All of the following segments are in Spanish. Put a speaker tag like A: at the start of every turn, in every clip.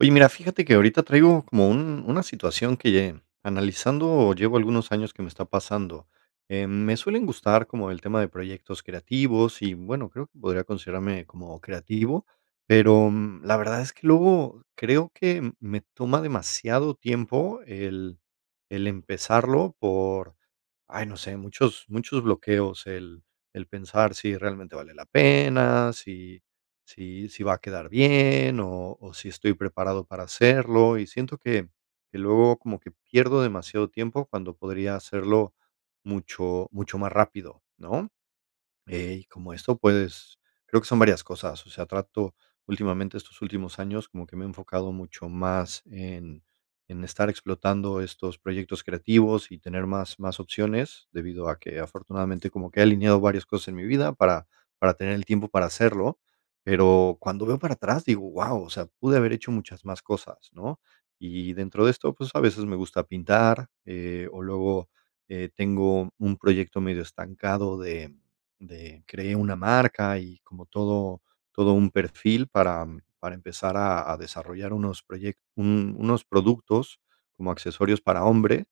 A: Oye, mira, fíjate que ahorita traigo como un una situación que lle analizando llevo algunos años, que me está pasando. Em, me suelen gustar como el tema de proyectos creativos y, bueno, creo que podría considerarme como creativo, pero, mm, la verdad es que luego creo que me toma demasiado tiempo el el empezarlo por, ay, no sé, muchos muchos bloqueos, el el pensar si realmente vale la pena, si si si va a quedar bien o o si estoy preparado para hacerlo, y siento que que luego como que pierdo demasiado tiempo cuando podría hacerlo mucho mucho más rápido, ¿no? Eh, y como esto, pues, creo que son varias cosas, o sea, trato últimamente estos últimos años como que me enfocado mucho más en en estar explotando estos proyectos creativos y tener más más opciones, debido a que afortunadamente como que he alineado varias cosas en mi vida para para tener el tiempo para hacerlo, pero cuando veo para atrás, digo: "Wao", o sea, pude haber hecho muchas más cosas, ¿no? Y dentro de esto, pues, a veces me gusta pintar, eh, o luego, eh, tengo un proyecto medio estancado de de cree una marca y como todo todo un perfil para para empezar a a desarrollar unos proyec un unos productos como accesorios para hombre,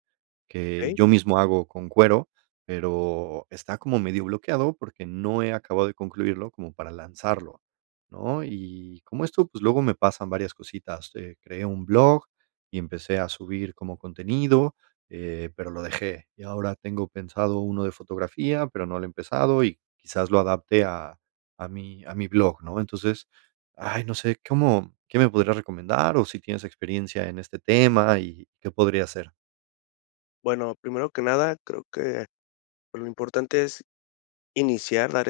A: que
B: Okey.
A: yo mismo hago con cuero, pero está como medio bloqueado porque no he acabado de concluirlo como para lanzarlo, ¿no? Y como esto, pues, luego me pasan varias cositas. Eh, creé un blog y empecé a subir como contenido, eh pero lo dejé y ahora tengo pensado uno de fotografía, pero no lo he empezado y quizás lo adapte a a mi a mi blog, ¿no?, entonces, ay, no sé, cómo, ¿qué me podría recomendar?, o si tienes experiencia en este tema y qué podría hacer.
B: Bueno, primero que nada, creo que lo importante es iniciar, dar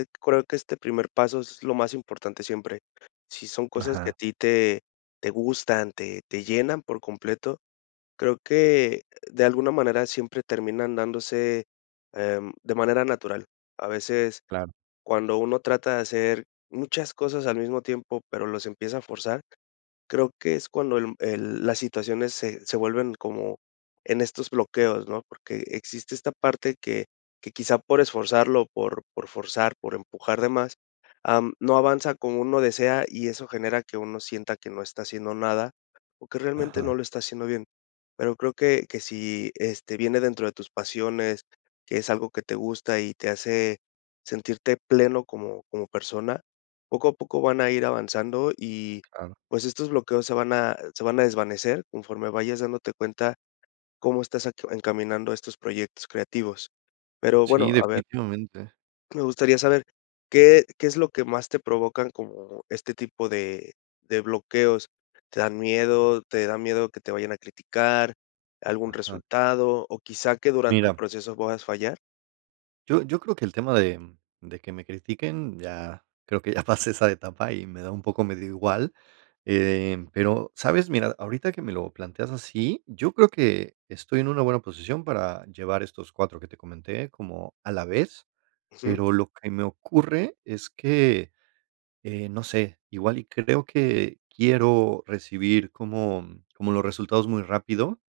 B: que este primer paso es lo más importante siempre, si son cosas que a
A: Ajá.
B: ti te te gustan te te llenan por completo. Creo que de alguna manera siempre terminan dándose em, de manera natural. A veces,
A: Claro.
B: cuando uno trata de hacer muchas cosas al mismo tiempo, pero los empieza a forzar, creo que es cuando el el las situaciones se se vuelven como en estos bloqueos, ¿no? Porque existe esta parte que que quizá por esforzarlo por por forzar por empujar de más, am no avanza como uno desea y eso genera que uno sienta que no está haciendo nada o que realmente no
A: Ajá.
B: lo está haciendo bien. Pero creo que que si este viene dentro de tus pasiones, es algo que te gusta y te hace sentirte pleno como como persona, poco a poco van a ir avanzando y
A: Claro.
B: pues estos bloqueos se van a se van a desvanecer conforme vayas dándote cuenta cómo estás encaminando estos proyectos creativos. Pero
A: Sí,
B: bueno, a ver,
A: definitivamente.
B: ¿Me gustaría saber qué qué es lo que más te provocan como este tipo de de bloqueos? ¿Te dan miedo? ¿Te dan miedo que te vayan a criticar algún
A: Ajá.
B: resultado? ¿O quizá que durante el
A: Mira.
B: proceso puedas fallar?
A: Yo yo creo que el tema de de que me critiquen ya creo que ya pasé esa etapa y me da un poco medio igual. Eh, pero, ¿sabes? Mira, ahorita que me lo planteas así, yo creo que estoy en una buena posición para llevar estos 4 que te comenté como a la vez,
B: Ujú.
A: pero lo que me ocurre es que, eh no sé, igual y creo que quiero recibir como como los resultados muy rápido,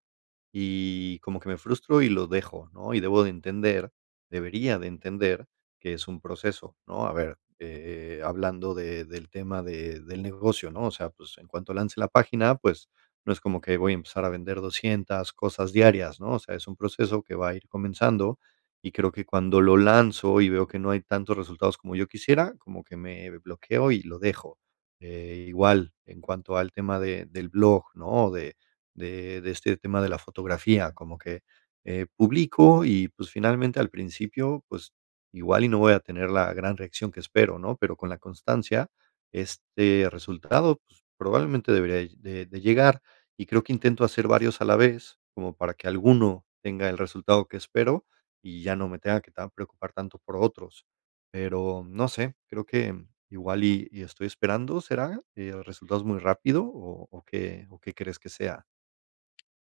A: y como que me frustro y los dejo, ¿no? Y debo de entender, debería de entender que es un proceso, ¿no? A ver, eh, hablando de del tema de del negocio, ¿no? O sea, pues, en cuanto lance la página, pues, no es como que voy a empezar a vender 200 cosas diarias, ¿no? O sea, es un proceso que va a ir comenzando, y creo que cuando lo lanzo y veo que no hay tantos resultados como yo quisiera, como que me bloqueo y lo dejo. Eh, igual, en cuanto al tema de del blog, ¿no? De de de este tema de la fotografía, como que eh, publico y, pues, finalmente, al principio, pues, igual y no voy a tener la gran reacción que espero, ¿no? Pero con la constancia, este resultado, pues, probablemente debería de de llegar, y creo que intento hacer varios a la vez, como para que alguno tenga el resultado que espero y ya no me tenga que tan preocupar tanto por otros. Pero no sé, creo que igual y y estoy esperando, ¿será eh, resultados muy rápido o o qué o qué crees que sea?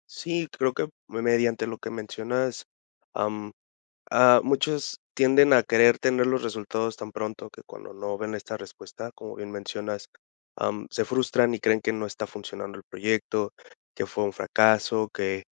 B: Sí, creo que me, mediante lo que mencionas, am, ah, muchos tienden a querer tener los resultados tan pronto que cuando no ven esta respuesta, como bien mencionas, am, se frustran y creen que no está funcionando el proyecto, que fue un fracaso que,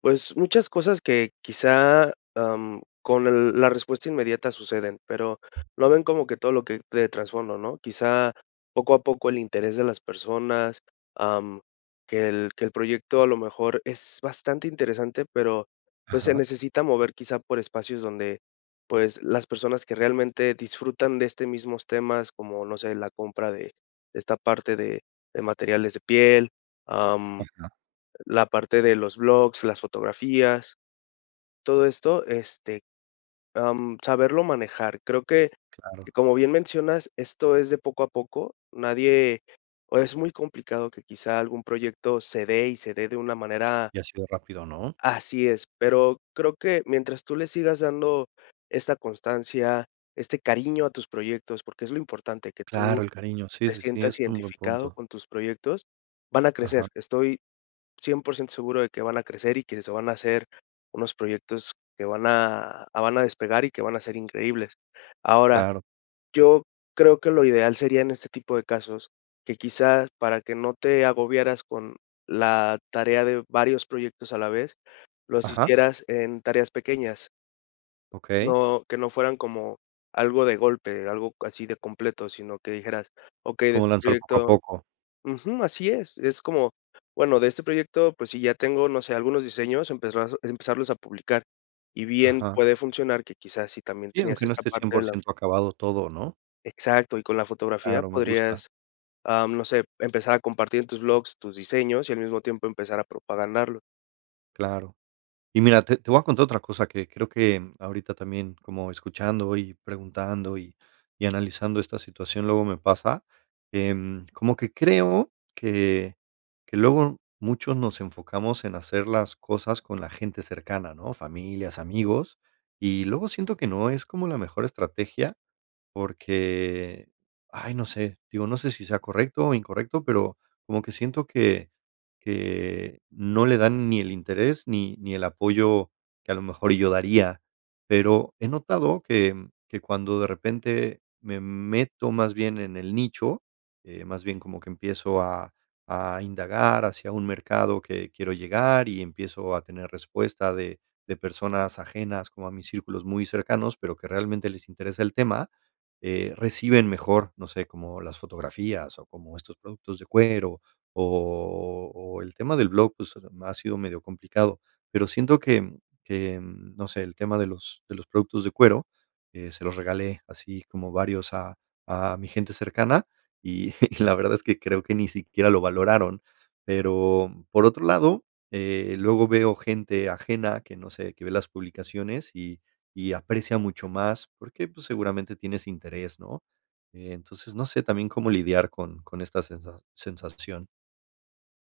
B: pues, muchas cosas que quizá, am, con el la respuesta inmediata suceden, pero lo ven como que todo lo que de trasfondo, ¿no?, quizá poco a poco el interés de las personas, am, que el que el proyecto, a lo mejor, es bastante interesante, pero, pues, se
A: Ajá.
B: necesita mover quizá por espacios donde, pues, las personas que realmente disfrutan de este mismos temas, como no sé, la compra de de esta parte de de materiales de piel, am,
A: Ajá.
B: la parte de los blogs, las fotografías, todo esto, este, am, saberlo manejar, creo que
A: Claro.
B: como bien mencionas, esto es de poco a poco, nadie, o es muy complicado que, quizá algún proyecto se dé, y se dé de una manera
A: Y ha sido rápido, ¿no?
B: Así es, pero creo que mientras tú le sigas dando esta constancia, este cariño a tus proyectos, porque es lo importante, que tú
A: Claro, el cariño, sí,
B: te
A: sí, sí, es
B: sientas
A: un buen
B: identificado
A: punto.
B: con tus proyectos, van a crecer,
A: Ajá.
B: estoy 100% seguro de que van a crecer y que se van a hacer unos proyectos que van a van a despegar y que van a ser increíbles, ahora,
A: Claro.
B: yo creo que lo ideal sería en este tipo de casos, que quizá para que no te agobiaras con la tarea de varios proyectos a la vez, los
A: Ajá.
B: hicieras en tareas pequeñas
A: Okey.
B: no que no fueran como algo de golpe, algo así de completo, sino que dijeras: "Okey de
A: Como
B: este
A: lanzar poco a
B: proyecto"
A: poco.
B: ujú, así es, es como, bueno, de "este proyecto, pues si, ya tengo no sé, algunos diseños", empezar a empezarlos a publicar, y bien
A: Ajá.
B: puede funcionar, que quizás si también
A: Y
B: tenías
A: aunque no
B: esta
A: esté cien
B: parte de
A: por
B: la
A: ciento acabado todo, ¿no?
B: exacto y con la fotografía
A: Claro, me gusta.
B: podrías, am, no sé, empezar a compartir en tus blogs, tus diseños y al mismo tiempo empezar a propagarlo.
A: Claro. Y mira, te te voy a contar otra cosa que creo que ahorita también como escuchando y preguntando y y analizando esta situación, luego me pasa, em, como que creo que que luego muchos nos enfocamos en hacer las cosas con la gente cercana, ¿no?, familias, amigos, y luego siento que no es como la mejor estrategia porque, ay, no sé, digo, no sé si sea correcto o incorrecto pero como que siento que que no le dan ni el interés ni ni el apoyo que a lo mejor yo daría. Pero he notado que que cuando de repente me meto más bien en el nicho, eh, más bien como que empiezo a a indagar hacia un mercado que quiero llegar y empiezo a tener respuesta de de personas ajenas como a mis círculos muy cercanos, pero que realmente les interesa el tema, eh, reciben mejor, no sé, como las fotografías o como estos productos de cuero o o el tema del blog, pues, ha sido medio complicado, pero siento que que, no sé, el tema de los de los productos de cuero, eh, se los regalé así como varios a a mi gente cercana, y y la verdad es que creo que ni siquiera lo valoraron. Pero, por otro lado, eh, luego veo gente ajena que, no sé, que ve las publicaciones y y aprecia mucho más porque, pues, seguramente tienes interés, ¿no? Eh, entonces, no sé también, ¿cómo lidiar con con esta sensa sensación?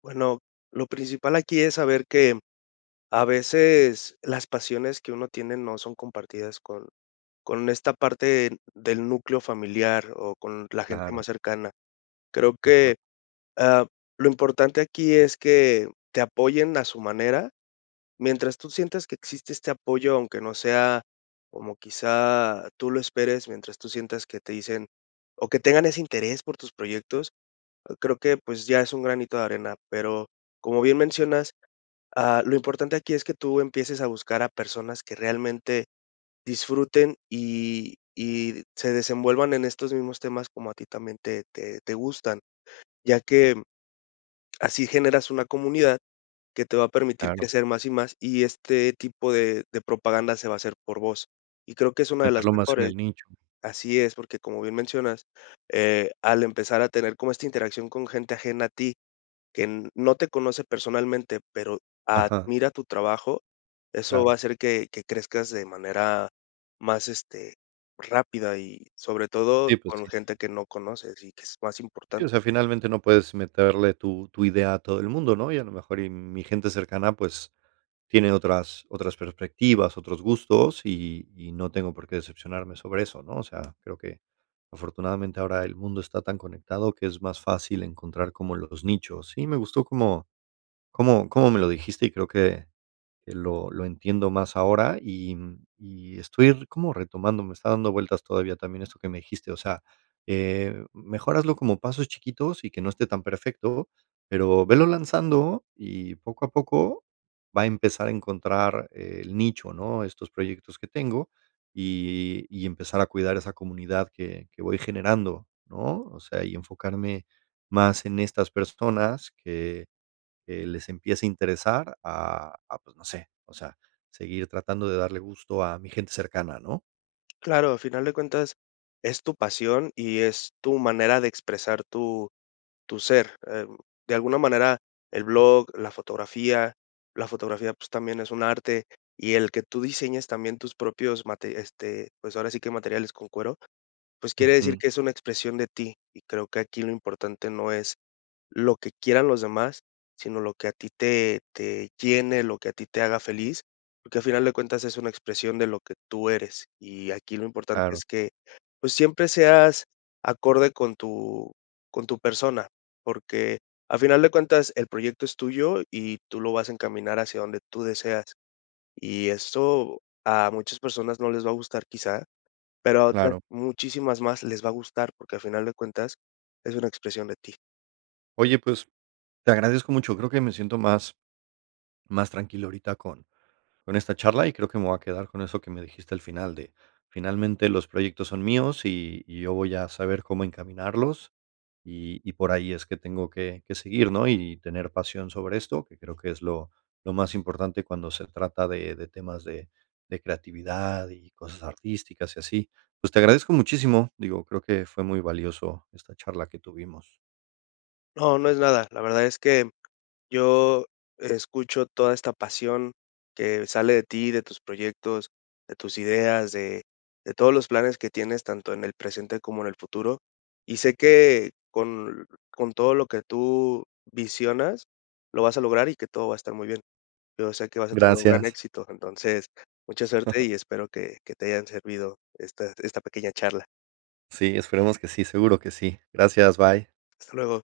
B: Bueno, lo principal aquí es saber que a veces las pasiones que uno tiene no son compartidas con con esta parte del núcleo familiar o con la gente
A: Claro.
B: más cercana. Creo
A: Ajá.
B: que, ah, lo importante aquí es que te apoyen a su manera. Mientras tú sientas que existe este apoyo, aunque no sea como quizá tú lo esperes, mientras tú sientas que te dicen o que tengan ese interés por tus proyectos, creo que, pues, ya es un granito de arena. Pero, como bien mencionas, ah, lo importante aquí es que tú empieces a buscar a personas que realmente disfruten y y se desenvuelvan en estos mismos temas como a ti también te te te gustan, ya que, mm, así generas una comunidad que te va a permitir
A: Claro.
B: crecer más y más, y este tipo de de propaganda se va a hacer por voz. Y creo que es una de las
A: Meterlo más en
B: mejores
A: el nicho.
B: Así es, porque, como bien mencionas, eh, al empezar a tener como esta interacción con gente ajena a ti, que no te conoce personalmente pero
A: Ajá.
B: admira tu trabajo, eso va a
A: Claro.
B: hacer que que crezcas de manera más, este, rápida, y sobre todo,
A: Sí, pues
B: con
A: sí.
B: gente que no conoces y que es más
A: Sí,
B: importante.
A: o sea, finalmente no puedes meterle tu tu idea a todo el mundo, ¿no? Y a lo mejor y mi gente cercana, pues, tiene otras otras perspectivas, otros gustos, y y no tengo por qué decepcionarme sobre eso, ¿no? O sea, creo que, afortunadamente, ahora el mundo está tan conectado que es más fácil encontrar como los nichos. Sí, me gustó como como como me lo dijiste y creo que que lo lo entiendo más ahora, y, mm, y estoy como retomando, me está dando vueltas todavía también esto que me dijiste, o sea, eh, mejor hazlo como pasos chiquitos y que no esté tan perfecto, pero velo lanzando y poco a poco va a empezar a encontrar el nicho, ¿no? Estos proyectos que tengo y y empezar a cuidar esa comunidad que que voy generando, ¿no? O sea, y enfocarme más en estas personas que, eh, les empiece a interesar, a a pues, no sé, o sea, seguir tratando de darle gusto a mi gente cercana, ¿no?
B: Claro, a final de cuentas es tu pasión y es tu manera de expresar tu tu ser, em, de alguna manera el blog, la fotografía. La fotografía, pues, también es un arte, y el que tú diseñes también tus propios mate este, pues, ahora sí que materiales con cuero, pues, quiere decir
A: Ujú.
B: que es una expresión de ti. Y creo que aquí lo importante no es lo que quieran los demás, sino lo que a ti te te llene, lo que a ti te haga feliz, que a final de cuentas es una expresión de lo que tú eres, y aquí lo importante
A: Claro.
B: es que, pues, siempre seas acorde con tu con tu persona, porque a final de cuentas el proyecto es tuyo y tú lo vas a encaminar hacia donde tú deseas. Y eso a muchas personas no les va a gustar quizá, pero a otras
A: Claro.
B: muchísimas más les va a gustar porque a final de cuentas es una expresión de ti.
A: Oye, pues, te agradezco mucho. Creo que me siento más más tranquilo ahorita con con esta charla, y creo que me voy a quedar con eso que me dijiste al final de, finalmente, los proyectos son míos y y yo voy a saber cómo encaminarlos, y y por ahí es que tengo que que seguir, ¿no?, y tener pasión sobre esto, que creo que es lo lo más importante cuando se trata de de temas de de creatividad y cosas artísticas y así. Pues, te agradezco muchísimo, digo, creo que fue muy valioso esta charla que tuvimos.
B: No, no es nada. La verdad es que yo escucho toda esta pasión que sale de ti, de tus proyectos, de tus ideas, de de todos los planes que tienes tanto en el presente como en el futuro y sé que con con todo lo que tú visionas lo vas a lograr y que todo va a estar muy bien. Yo sé que vas a tener un gran
A: Gracias.
B: éxito, entonces, mucha suerte y espero que que te hayan servido esta esta pequeña charla.
A: Sí, esperemos que sí, seguro que sí. Gracias, bye.
B: Hasta luego.